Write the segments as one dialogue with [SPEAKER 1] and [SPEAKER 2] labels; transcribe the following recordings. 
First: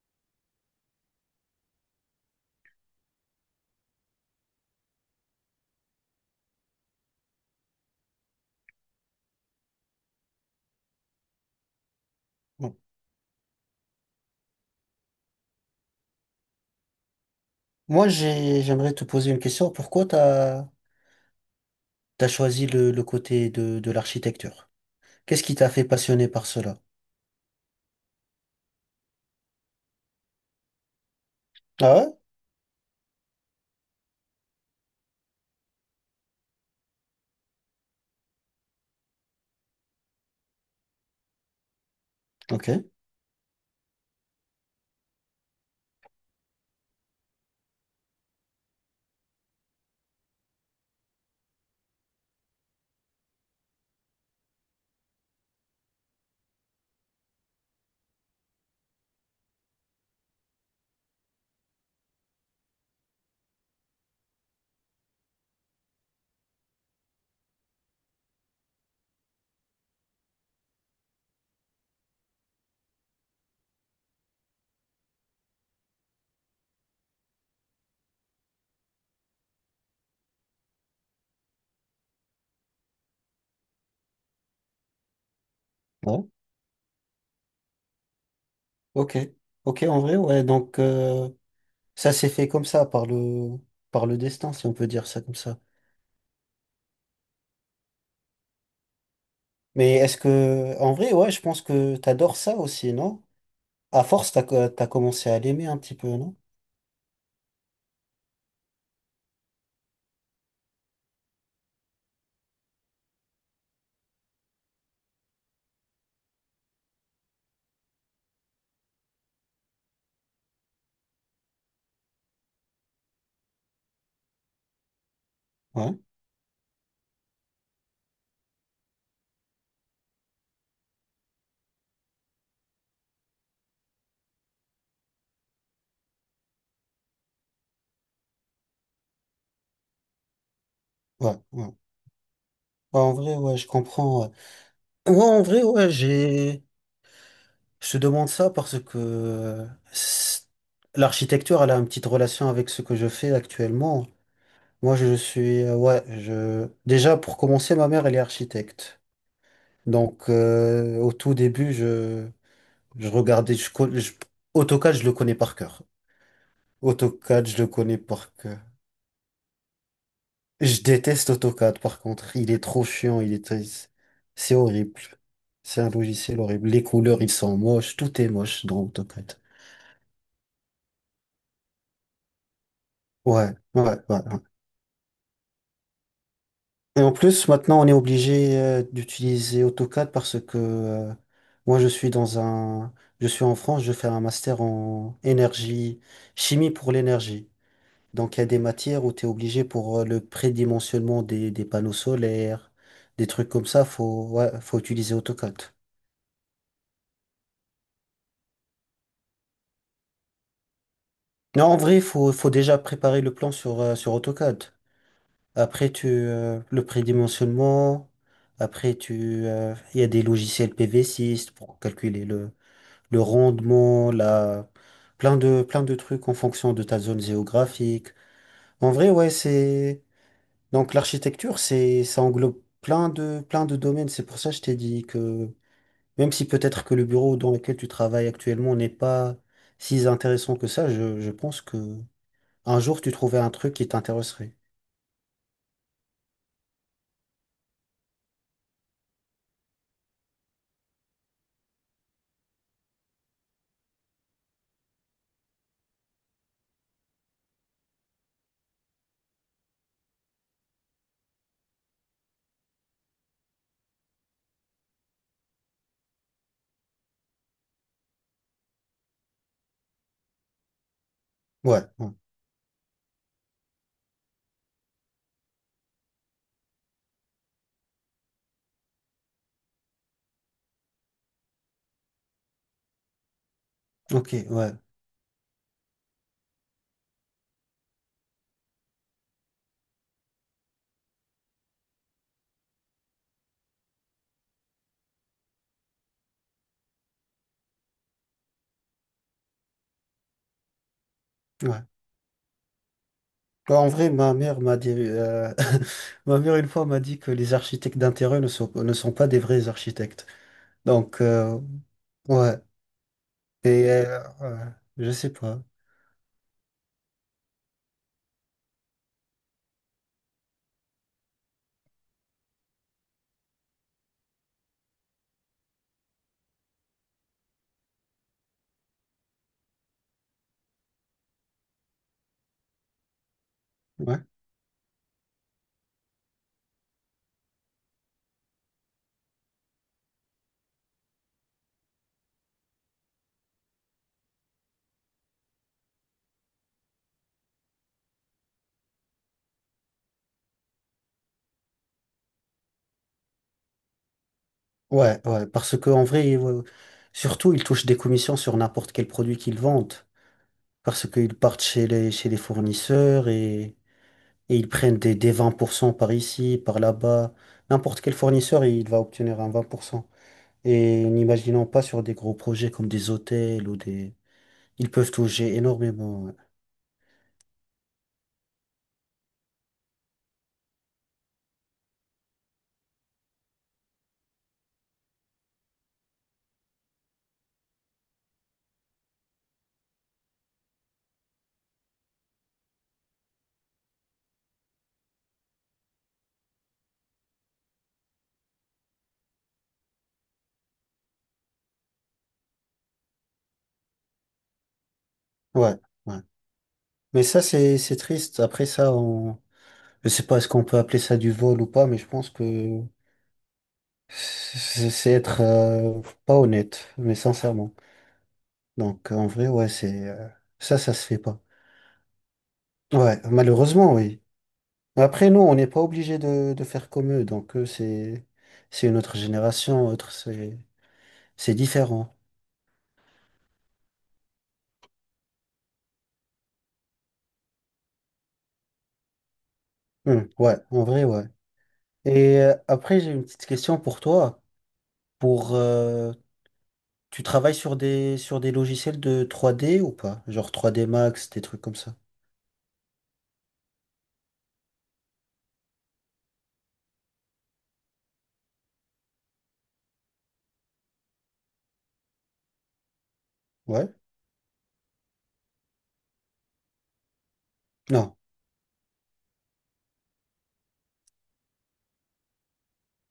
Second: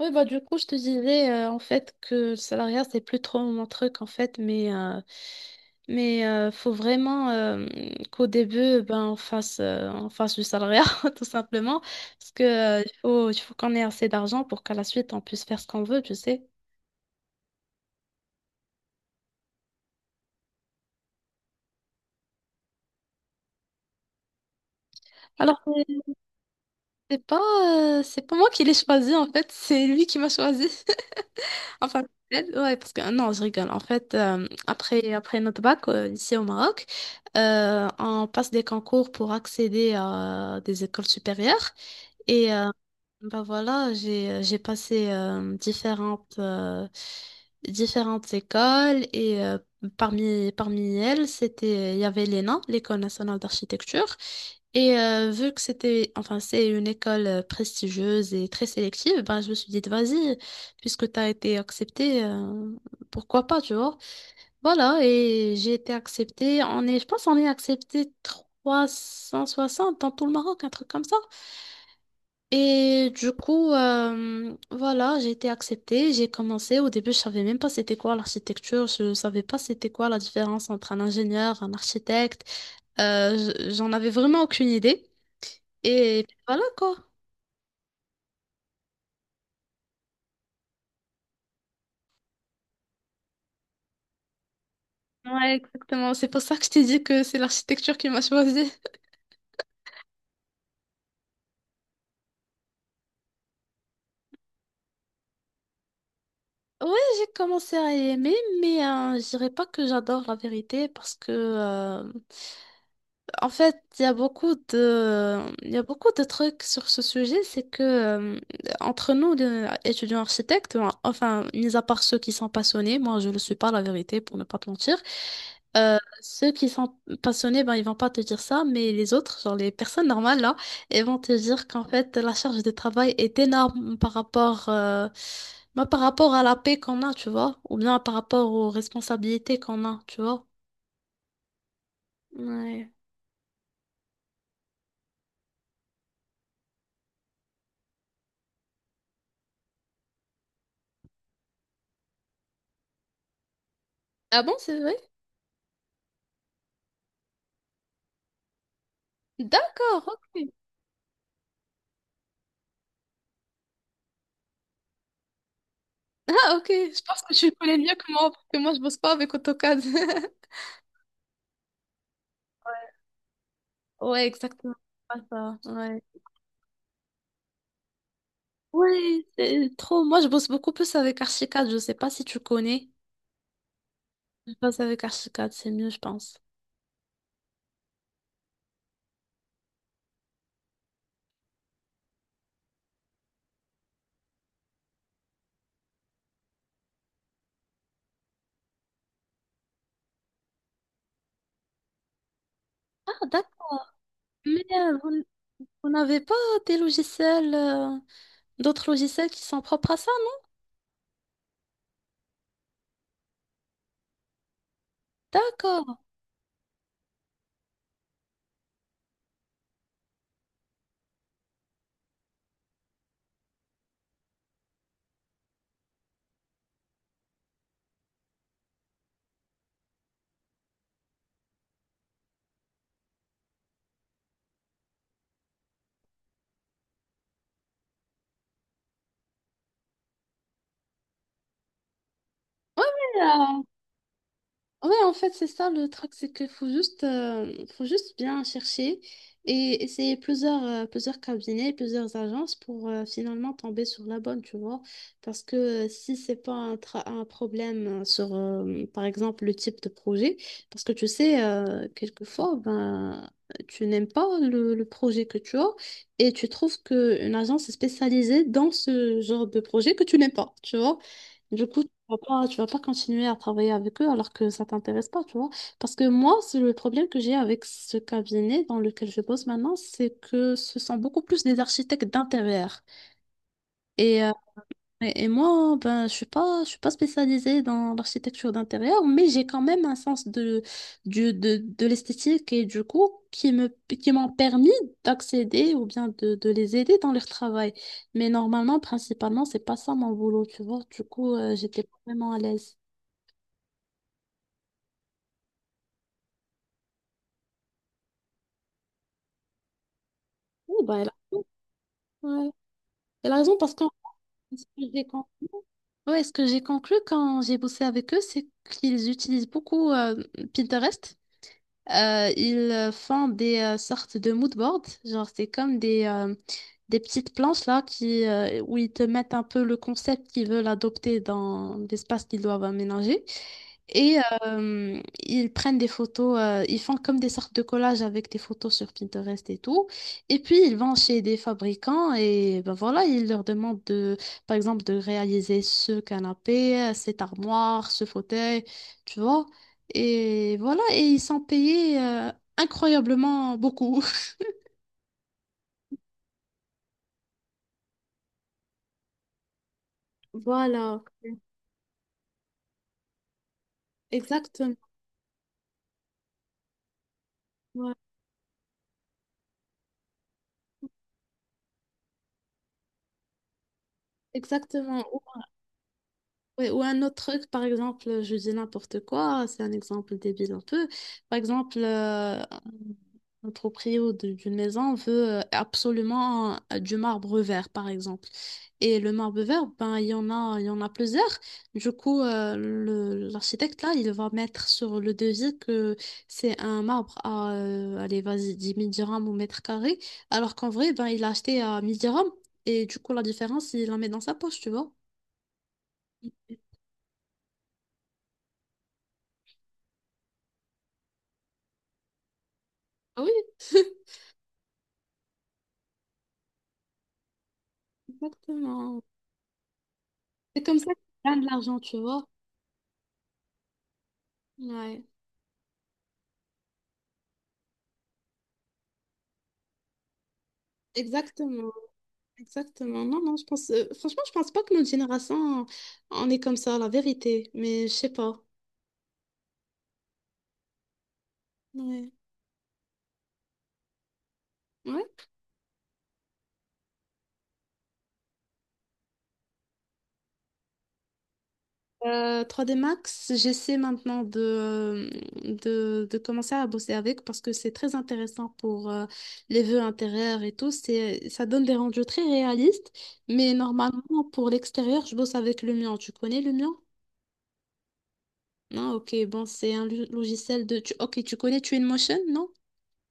[SPEAKER 1] Oui, bah, du coup, je te disais en fait que le salariat, c'est plus trop mon truc en fait, mais faut vraiment qu'au début, ben, on fasse du salariat tout simplement, parce que
[SPEAKER 2] Bon.
[SPEAKER 1] il faut qu'on ait assez d'argent pour qu'à la suite, on puisse faire ce qu'on veut, tu sais.
[SPEAKER 2] Moi, j'aimerais te poser une question. Pourquoi t'as choisi le côté de l'architecture? Qu'est-ce qui
[SPEAKER 1] Alors,
[SPEAKER 2] t'a
[SPEAKER 1] c'est
[SPEAKER 2] fait passionner par cela?
[SPEAKER 1] c'est pas, euh, c'est pas moi qui l'ai choisi en fait, c'est lui qui m'a choisi.
[SPEAKER 2] Ah
[SPEAKER 1] Enfin,
[SPEAKER 2] ouais?
[SPEAKER 1] peut-être, ouais, parce que ah non, je rigole. En fait, après notre bac, ici au Maroc, on passe des concours pour accéder à des écoles supérieures. Et
[SPEAKER 2] Ok.
[SPEAKER 1] bah voilà, j'ai passé différentes écoles et parmi elles, il y avait l'ENA, l'École nationale d'architecture. Et vu que enfin, c'est une école prestigieuse et très sélective, ben, je me suis dit, vas-y puisque tu as été acceptée, pourquoi pas, tu vois. Voilà, et j'ai été acceptée. Je pense qu'on est accepté 360 dans tout le Maroc, un truc comme ça. Et du coup, voilà, j'ai été acceptée. J'ai commencé. Au début, je savais même pas c'était quoi l'architecture. Je savais pas c'était quoi la différence entre un ingénieur, un architecte. Euh, J'en avais vraiment aucune idée.
[SPEAKER 2] Ouais.
[SPEAKER 1] Et voilà quoi.
[SPEAKER 2] Ok. Ok, en vrai, ouais. Donc, ça s'est fait comme ça, par le destin, si on peut dire ça comme
[SPEAKER 1] Ouais,
[SPEAKER 2] ça.
[SPEAKER 1] exactement. C'est pour ça que je t'ai dit que c'est l'architecture qui m'a choisi.
[SPEAKER 2] Mais est-ce que, en vrai, ouais, je pense que t'adores ça aussi, non? À force, t'as commencé à l'aimer un petit peu, non?
[SPEAKER 1] Ouais, j'ai commencé à aimer, mais je dirais pas que j'adore la vérité parce que en fait, il y a beaucoup de, il y a beaucoup de trucs sur ce sujet, c'est que entre nous, les étudiants architectes, enfin, mis à part ceux qui sont passionnés, moi je ne le suis pas, la vérité, pour ne pas te mentir,
[SPEAKER 2] Ouais,
[SPEAKER 1] ceux qui sont passionnés, ben, ils vont pas te dire ça, mais les autres, genre les personnes normales, là, ils vont te dire qu'en fait, la charge de travail est énorme par rapport, ben, par rapport à la paix qu'on a, tu vois, ou bien par rapport aux responsabilités qu'on a, tu vois.
[SPEAKER 2] ouais, ouais. Ouais,
[SPEAKER 1] Ouais.
[SPEAKER 2] en vrai, ouais, je comprends. Ouais, ouais, en vrai, ouais, je te demande ça parce que c'est- l'architecture, elle a une petite relation avec ce que je fais actuellement.
[SPEAKER 1] Ah bon, c'est vrai?
[SPEAKER 2] Moi, je suis, ouais, je, déjà, pour commencer, ma mère, elle est architecte.
[SPEAKER 1] D'accord,
[SPEAKER 2] Donc,
[SPEAKER 1] ok.
[SPEAKER 2] au tout début, je regardais, AutoCAD, je le connais par cœur.
[SPEAKER 1] Ah, ok, je pense que tu
[SPEAKER 2] AutoCAD,
[SPEAKER 1] le
[SPEAKER 2] je le
[SPEAKER 1] connais mieux
[SPEAKER 2] connais
[SPEAKER 1] que moi,
[SPEAKER 2] par
[SPEAKER 1] parce que
[SPEAKER 2] cœur.
[SPEAKER 1] moi, je bosse pas avec AutoCAD.
[SPEAKER 2] Je déteste AutoCAD, par contre. Il est trop chiant,
[SPEAKER 1] Ouais,
[SPEAKER 2] c'est
[SPEAKER 1] exactement.
[SPEAKER 2] horrible.
[SPEAKER 1] Pas ça,
[SPEAKER 2] C'est un
[SPEAKER 1] ouais.
[SPEAKER 2] logiciel horrible. Les couleurs, ils sont moches. Tout est moche dans
[SPEAKER 1] Ouais,
[SPEAKER 2] AutoCAD.
[SPEAKER 1] c'est trop. Moi, je bosse beaucoup plus avec Archicad. Je sais pas si tu connais.
[SPEAKER 2] Ouais, ouais, ouais. Ouais.
[SPEAKER 1] Je bosse avec Archicad, c'est mieux, je pense.
[SPEAKER 2] Et en plus, maintenant, on est obligé d'utiliser AutoCAD parce que moi, je suis dans un, je suis en France, je fais un master en énergie, chimie pour l'énergie. Donc, il y a des matières où tu es obligé pour le prédimensionnement des panneaux solaires, des
[SPEAKER 1] Ah,
[SPEAKER 2] trucs comme
[SPEAKER 1] d'accord.
[SPEAKER 2] ça, faut, ouais,
[SPEAKER 1] Mais
[SPEAKER 2] faut
[SPEAKER 1] vous,
[SPEAKER 2] utiliser
[SPEAKER 1] n-
[SPEAKER 2] AutoCAD.
[SPEAKER 1] vous n'avez pas des logiciels, euh, d'autres logiciels qui sont propres à ça? Non.
[SPEAKER 2] Non, en vrai, faut, faut déjà préparer le plan sur AutoCAD. Après,
[SPEAKER 1] D'accord.
[SPEAKER 2] le prédimensionnement. Après, il y a des logiciels PV6 pour calculer le rendement, la, plein de trucs en fonction de ta zone géographique. En vrai, ouais, donc l'architecture, ça englobe plein de domaines. C'est pour ça que je t'ai dit que même si peut-être que le bureau dans lequel tu travailles actuellement n'est pas si intéressant que ça, je pense que un jour tu trouverais un truc qui t'intéresserait.
[SPEAKER 1] Ouais, en fait, c'est ça le truc, c'est qu'il faut juste bien chercher et essayer plusieurs cabinets, plusieurs agences pour finalement tomber sur la bonne, tu vois. Parce que si c'est pas un problème sur, par exemple, le type de projet, parce que tu sais, quelquefois, ben, tu n'aimes pas le projet que tu as et tu trouves qu'une agence est spécialisée dans ce genre de projet que tu n'aimes pas, tu vois. Du
[SPEAKER 2] Ouais,
[SPEAKER 1] coup,
[SPEAKER 2] ouais.
[SPEAKER 1] vas pas, tu vas pas continuer à travailler avec eux alors que ça t'intéresse pas, tu vois. Parce que moi, c'est le problème que j'ai avec ce cabinet dans lequel je bosse maintenant, c'est que ce sont beaucoup plus des architectes d'intérieur. Et, euh,
[SPEAKER 2] Ok, ouais,
[SPEAKER 1] et moi, ben, je suis pas spécialisée dans l'architecture d'intérieur, mais j'ai quand même un sens de l'esthétique et du coup, qui m'ont permis d'accéder ou bien de les aider dans leur travail. Mais normalement, principalement, c'est pas ça mon boulot, tu vois. Du coup, j'étais
[SPEAKER 2] ouais.
[SPEAKER 1] pas vraiment à l'aise.
[SPEAKER 2] Bah, en vrai, ma mère m'a dit, ma mère une fois m'a dit que les architectes d'intérêt ne sont pas des vrais architectes.
[SPEAKER 1] Oui, bah, elle a
[SPEAKER 2] Donc,
[SPEAKER 1] raison. Ouais.
[SPEAKER 2] ouais.
[SPEAKER 1] Elle a raison parce que
[SPEAKER 2] Et
[SPEAKER 1] ce
[SPEAKER 2] ouais,
[SPEAKER 1] que j'ai
[SPEAKER 2] je
[SPEAKER 1] con-
[SPEAKER 2] sais pas.
[SPEAKER 1] ouais, ce que j'ai conclu quand j'ai bossé avec eux, c'est qu'ils utilisent beaucoup Pinterest. Ils font des sortes de mood boards, genre c'est comme des petites planches là qui, où ils te mettent un peu le concept qu'ils veulent adopter dans l'espace qu'ils doivent aménager. Et
[SPEAKER 2] Ouais.
[SPEAKER 1] euh, ils prennent des photos, ils font comme des sortes de collages avec des photos sur Pinterest et tout. Et puis ils vont chez des fabricants et ben voilà, ils leur demandent de, par exemple, de réaliser ce canapé, cette armoire, ce fauteuil, tu vois. Et voilà, et ils sont payés incroyablement beaucoup.
[SPEAKER 2] Ouais, ouais, parce que en vrai, surtout, ils touchent des commissions sur n'importe quel produit qu'ils vendent,
[SPEAKER 1] Voilà,
[SPEAKER 2] parce qu'ils partent chez les fournisseurs et ils
[SPEAKER 1] exactement.
[SPEAKER 2] prennent des 20% par ici, par là-bas.
[SPEAKER 1] Ouais,
[SPEAKER 2] N'importe quel fournisseur, il va obtenir un 20%. Et n'imaginons pas sur des gros projets comme des hôtels ou des. Ils
[SPEAKER 1] exactement.
[SPEAKER 2] peuvent toucher énormément. Ouais,
[SPEAKER 1] Ouais, ou un autre truc, par exemple, je dis n'importe quoi, c'est un exemple débile un peu. Par exemple, un proprio d'une maison veut absolument du marbre vert, par exemple. Et le marbre vert, ben, il y en a plusieurs. Du coup, l'architecte, là, il va mettre sur le devis que c'est un marbre à, allez, vas-y, 10 000 dirhams au mètre carré, alors qu'en vrai, ben, il l'a acheté à 1 000 dirhams. Et du coup, la différence, il la met dans sa poche, tu vois.
[SPEAKER 2] ouais. Ouais. Mais ça, c'est triste. Après ça, on. Je sais pas est-ce qu'on peut appeler ça du vol ou pas, mais je pense que
[SPEAKER 1] Ah oui.
[SPEAKER 2] c'est être pas honnête, mais sincèrement.
[SPEAKER 1] Exactement.
[SPEAKER 2] Donc en vrai, ouais, c'est euh,
[SPEAKER 1] C'est
[SPEAKER 2] ça,
[SPEAKER 1] comme ça
[SPEAKER 2] ça
[SPEAKER 1] que
[SPEAKER 2] se fait
[SPEAKER 1] tu
[SPEAKER 2] pas.
[SPEAKER 1] gagnes de l'argent, tu vois.
[SPEAKER 2] Ouais, malheureusement, oui.
[SPEAKER 1] Ouais,
[SPEAKER 2] Après, nous, on n'est pas obligé de faire comme eux. Donc eux, c'est une autre génération, autre, c'est
[SPEAKER 1] exactement,
[SPEAKER 2] différent.
[SPEAKER 1] exactement. Non, non, franchement, je pense pas que notre génération, on est comme ça, la vérité, mais je sais pas.
[SPEAKER 2] Ouais, en vrai, ouais.
[SPEAKER 1] Ouais.
[SPEAKER 2] Et après, j'ai une petite question pour toi.
[SPEAKER 1] Ouais.
[SPEAKER 2] Pour Tu travailles sur des logiciels de 3D ou pas? Genre 3D Max, des trucs comme ça.
[SPEAKER 1] 3D Max, j'essaie maintenant de commencer à bosser avec parce que c'est très intéressant pour les vœux intérieurs et tout. Ça donne des rendus très réalistes, mais
[SPEAKER 2] Ouais?
[SPEAKER 1] normalement, pour l'extérieur, je bosse avec le mien. Tu connais le mien?
[SPEAKER 2] Non.
[SPEAKER 1] Ah, ok, bon, c'est un logiciel de... tu- Ok, tu connais Twinmotion, non?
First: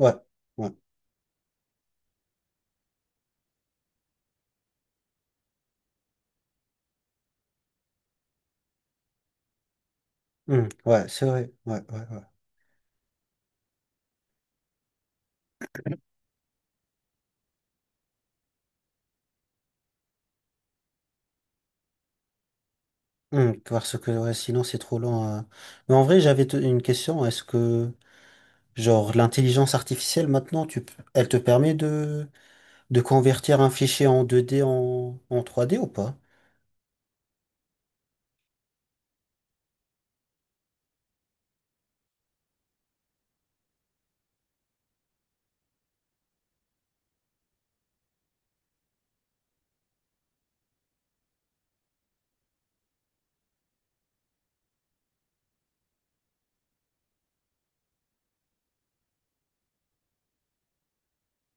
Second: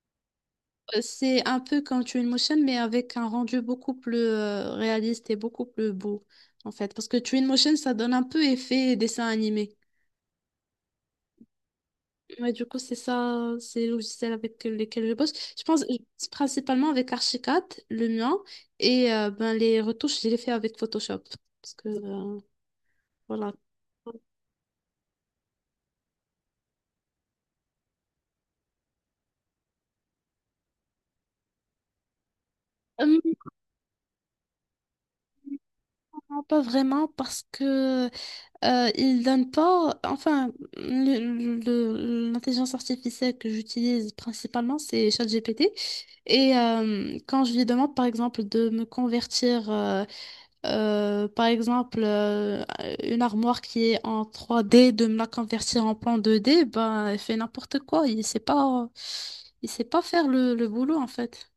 [SPEAKER 2] Ouais. Ouais.
[SPEAKER 1] C'est un peu comme Twinmotion, mais avec un rendu beaucoup plus réaliste et beaucoup plus beau, en fait. Parce que Twinmotion, ça donne un peu effet dessin animé.
[SPEAKER 2] Ouais, c'est vrai. Ouais, ouais, ouais.
[SPEAKER 1] Ouais, du coup, c'est ça, c'est les logiciels avec lesquels je bosse. Je pense c'est principalement avec Archicad, le mien, et ben, les retouches, je les fais avec Photoshop. Parce que, voilà.
[SPEAKER 2] Hmm, parce que ouais, sinon c'est trop lent. Mais en vrai, j'avais une question. Est-ce que, genre, l'intelligence artificielle maintenant, elle te permet de
[SPEAKER 1] Euh,
[SPEAKER 2] convertir un fichier en 2D en 3D ou pas?
[SPEAKER 1] non, pas vraiment, parce que il donne pas, enfin, l'intelligence artificielle que j'utilise principalement, c'est ChatGPT. Et quand je lui demande, par exemple, de me convertir, par exemple, une armoire qui est en 3D, de me la convertir en plan 2D, ben, elle fait n'importe quoi. Il sait pas faire le boulot, en fait.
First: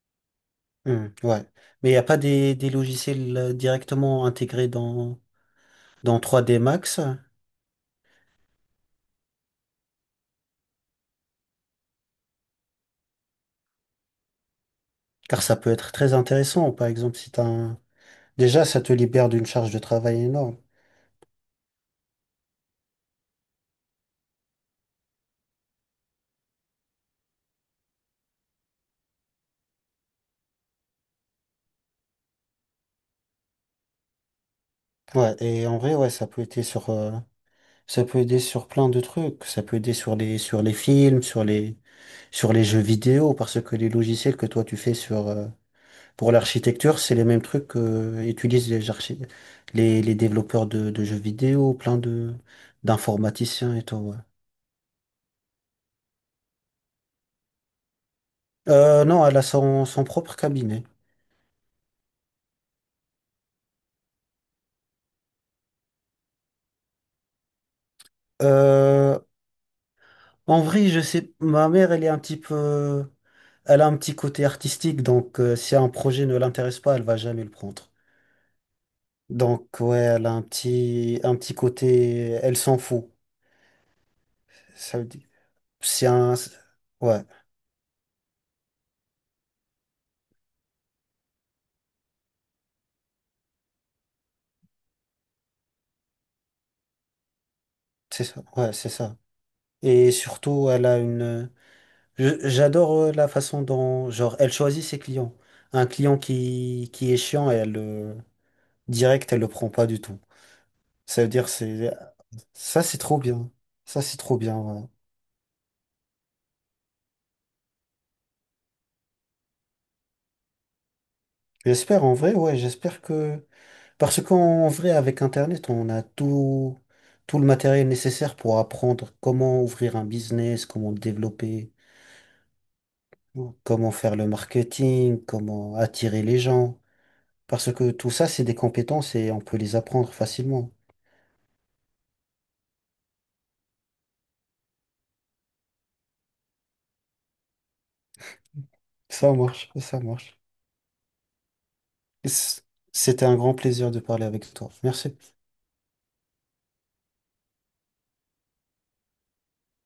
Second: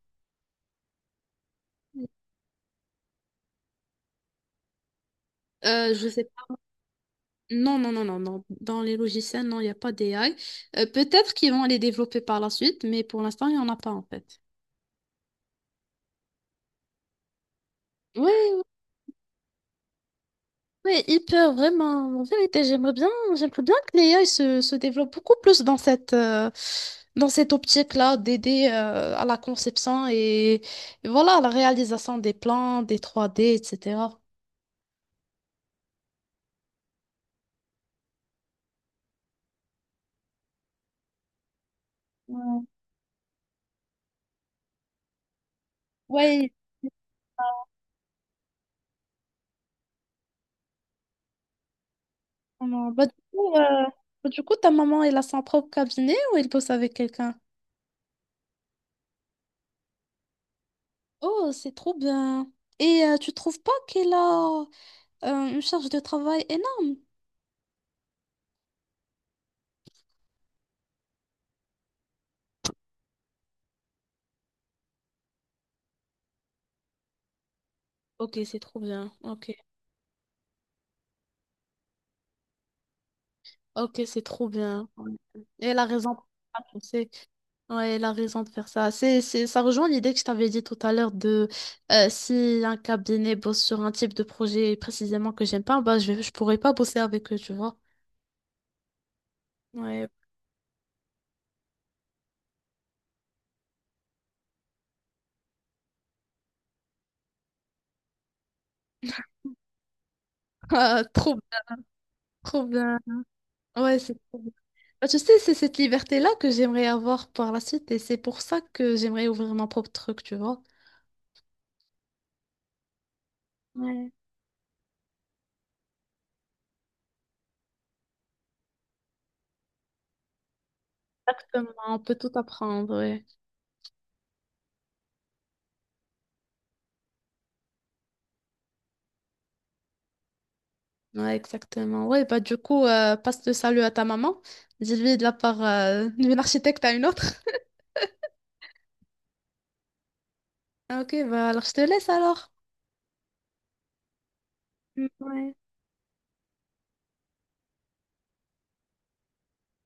[SPEAKER 2] Hmm, ouais. Mais il n'y a pas des logiciels directement intégrés dans,
[SPEAKER 1] Je
[SPEAKER 2] dans
[SPEAKER 1] sais
[SPEAKER 2] 3D Max?
[SPEAKER 1] Non, non, non, non, non. Dans les logiciels, non, il n'y a pas d'AI. Peut-être qu'ils vont les développer par la suite, mais pour l'instant, il n'y en a pas en fait.
[SPEAKER 2] Car ça peut être très intéressant. Par exemple, si t'as un.
[SPEAKER 1] Oui,
[SPEAKER 2] Déjà, ça te libère d'une charge de travail énorme.
[SPEAKER 1] oui, hyper, vraiment. En vérité, j'aimerais bien que l'AI se développe beaucoup plus dans cette optique-là d'aider à la conception et voilà, à la réalisation des plans, des 3D etc.
[SPEAKER 2] Ouais, et en vrai, ouais, ça peut aider sur, plein de trucs. Ça peut aider sur les films, sur les, sur
[SPEAKER 1] Oui,
[SPEAKER 2] les jeux vidéo, parce que les logiciels que toi tu fais pour
[SPEAKER 1] ouais, ouais,
[SPEAKER 2] l'architecture, c'est les mêmes trucs que utilisent les développeurs de jeux vidéo, plein de
[SPEAKER 1] vraiment. Bah, du coup, euh,
[SPEAKER 2] d'informaticiens et tout. Ouais.
[SPEAKER 1] bah, du coup, ta maman, elle a son propre cabinet ou elle bosse avec quelqu'un?
[SPEAKER 2] Non, elle a son propre cabinet.
[SPEAKER 1] Oh, c'est trop bien. Et tu trouves pas qu'elle a une charge de travail énorme?
[SPEAKER 2] Euh, en vrai, je sais, ma mère, elle est un petit peu, elle a un petit côté artistique, donc si un projet ne l'intéresse pas, elle va jamais le prendre.
[SPEAKER 1] Ok, c'est trop bien. Ok,
[SPEAKER 2] Donc ouais, elle a un petit côté, elle s'en fout.
[SPEAKER 1] ok, c'est trop bien.
[SPEAKER 2] Ça veut
[SPEAKER 1] Ouais.
[SPEAKER 2] dire,
[SPEAKER 1] Et elle a
[SPEAKER 2] c'est
[SPEAKER 1] raison de faire
[SPEAKER 2] un,
[SPEAKER 1] ça, tu sais.
[SPEAKER 2] ouais.
[SPEAKER 1] Ouais, elle a raison de faire ça. Ça rejoint l'idée que je t'avais dit tout à l'heure de si un cabinet bosse sur un type de projet précisément que j'aime pas, bah je pourrais pas bosser avec eux, tu vois.
[SPEAKER 2] C'est ça, ouais, c'est ça.
[SPEAKER 1] Ouais,
[SPEAKER 2] Et surtout, elle a une. J'adore la façon dont, genre, elle choisit ses clients. Un client qui est chiant, elle le direct, elle le prend pas du tout.
[SPEAKER 1] ah,
[SPEAKER 2] Ça veut
[SPEAKER 1] trop,
[SPEAKER 2] dire, c'est
[SPEAKER 1] trop
[SPEAKER 2] ça, c'est
[SPEAKER 1] bien.
[SPEAKER 2] trop bien.
[SPEAKER 1] Ouais,
[SPEAKER 2] Ça,
[SPEAKER 1] c'est
[SPEAKER 2] c'est trop
[SPEAKER 1] trop bien.
[SPEAKER 2] bien. Ouais.
[SPEAKER 1] Bah, tu sais, c'est cette liberté-là que j'aimerais avoir par la suite et c'est pour ça que j'aimerais ouvrir mon propre truc, tu vois.
[SPEAKER 2] J'espère en vrai, ouais, j'espère que
[SPEAKER 1] Ouais.
[SPEAKER 2] parce qu'en vrai, avec Internet, on a tout le matériel nécessaire pour apprendre comment ouvrir un business, comment le développer,
[SPEAKER 1] Exactement, on peut tout apprendre, ouais.
[SPEAKER 2] comment faire le marketing, comment attirer les gens. Parce que tout ça, c'est des compétences et on peut les apprendre facilement.
[SPEAKER 1] Ouais, exactement. Ouais, bah du coup, passe le salut à ta maman. Dis-lui de la part d'une architecte à une autre.
[SPEAKER 2] Ça marche, ça marche.
[SPEAKER 1] Ah, ok, bah alors je te laisse alors.
[SPEAKER 2] C- C'était un grand plaisir de parler avec toi.
[SPEAKER 1] Mm.
[SPEAKER 2] Merci.
[SPEAKER 1] Ouais.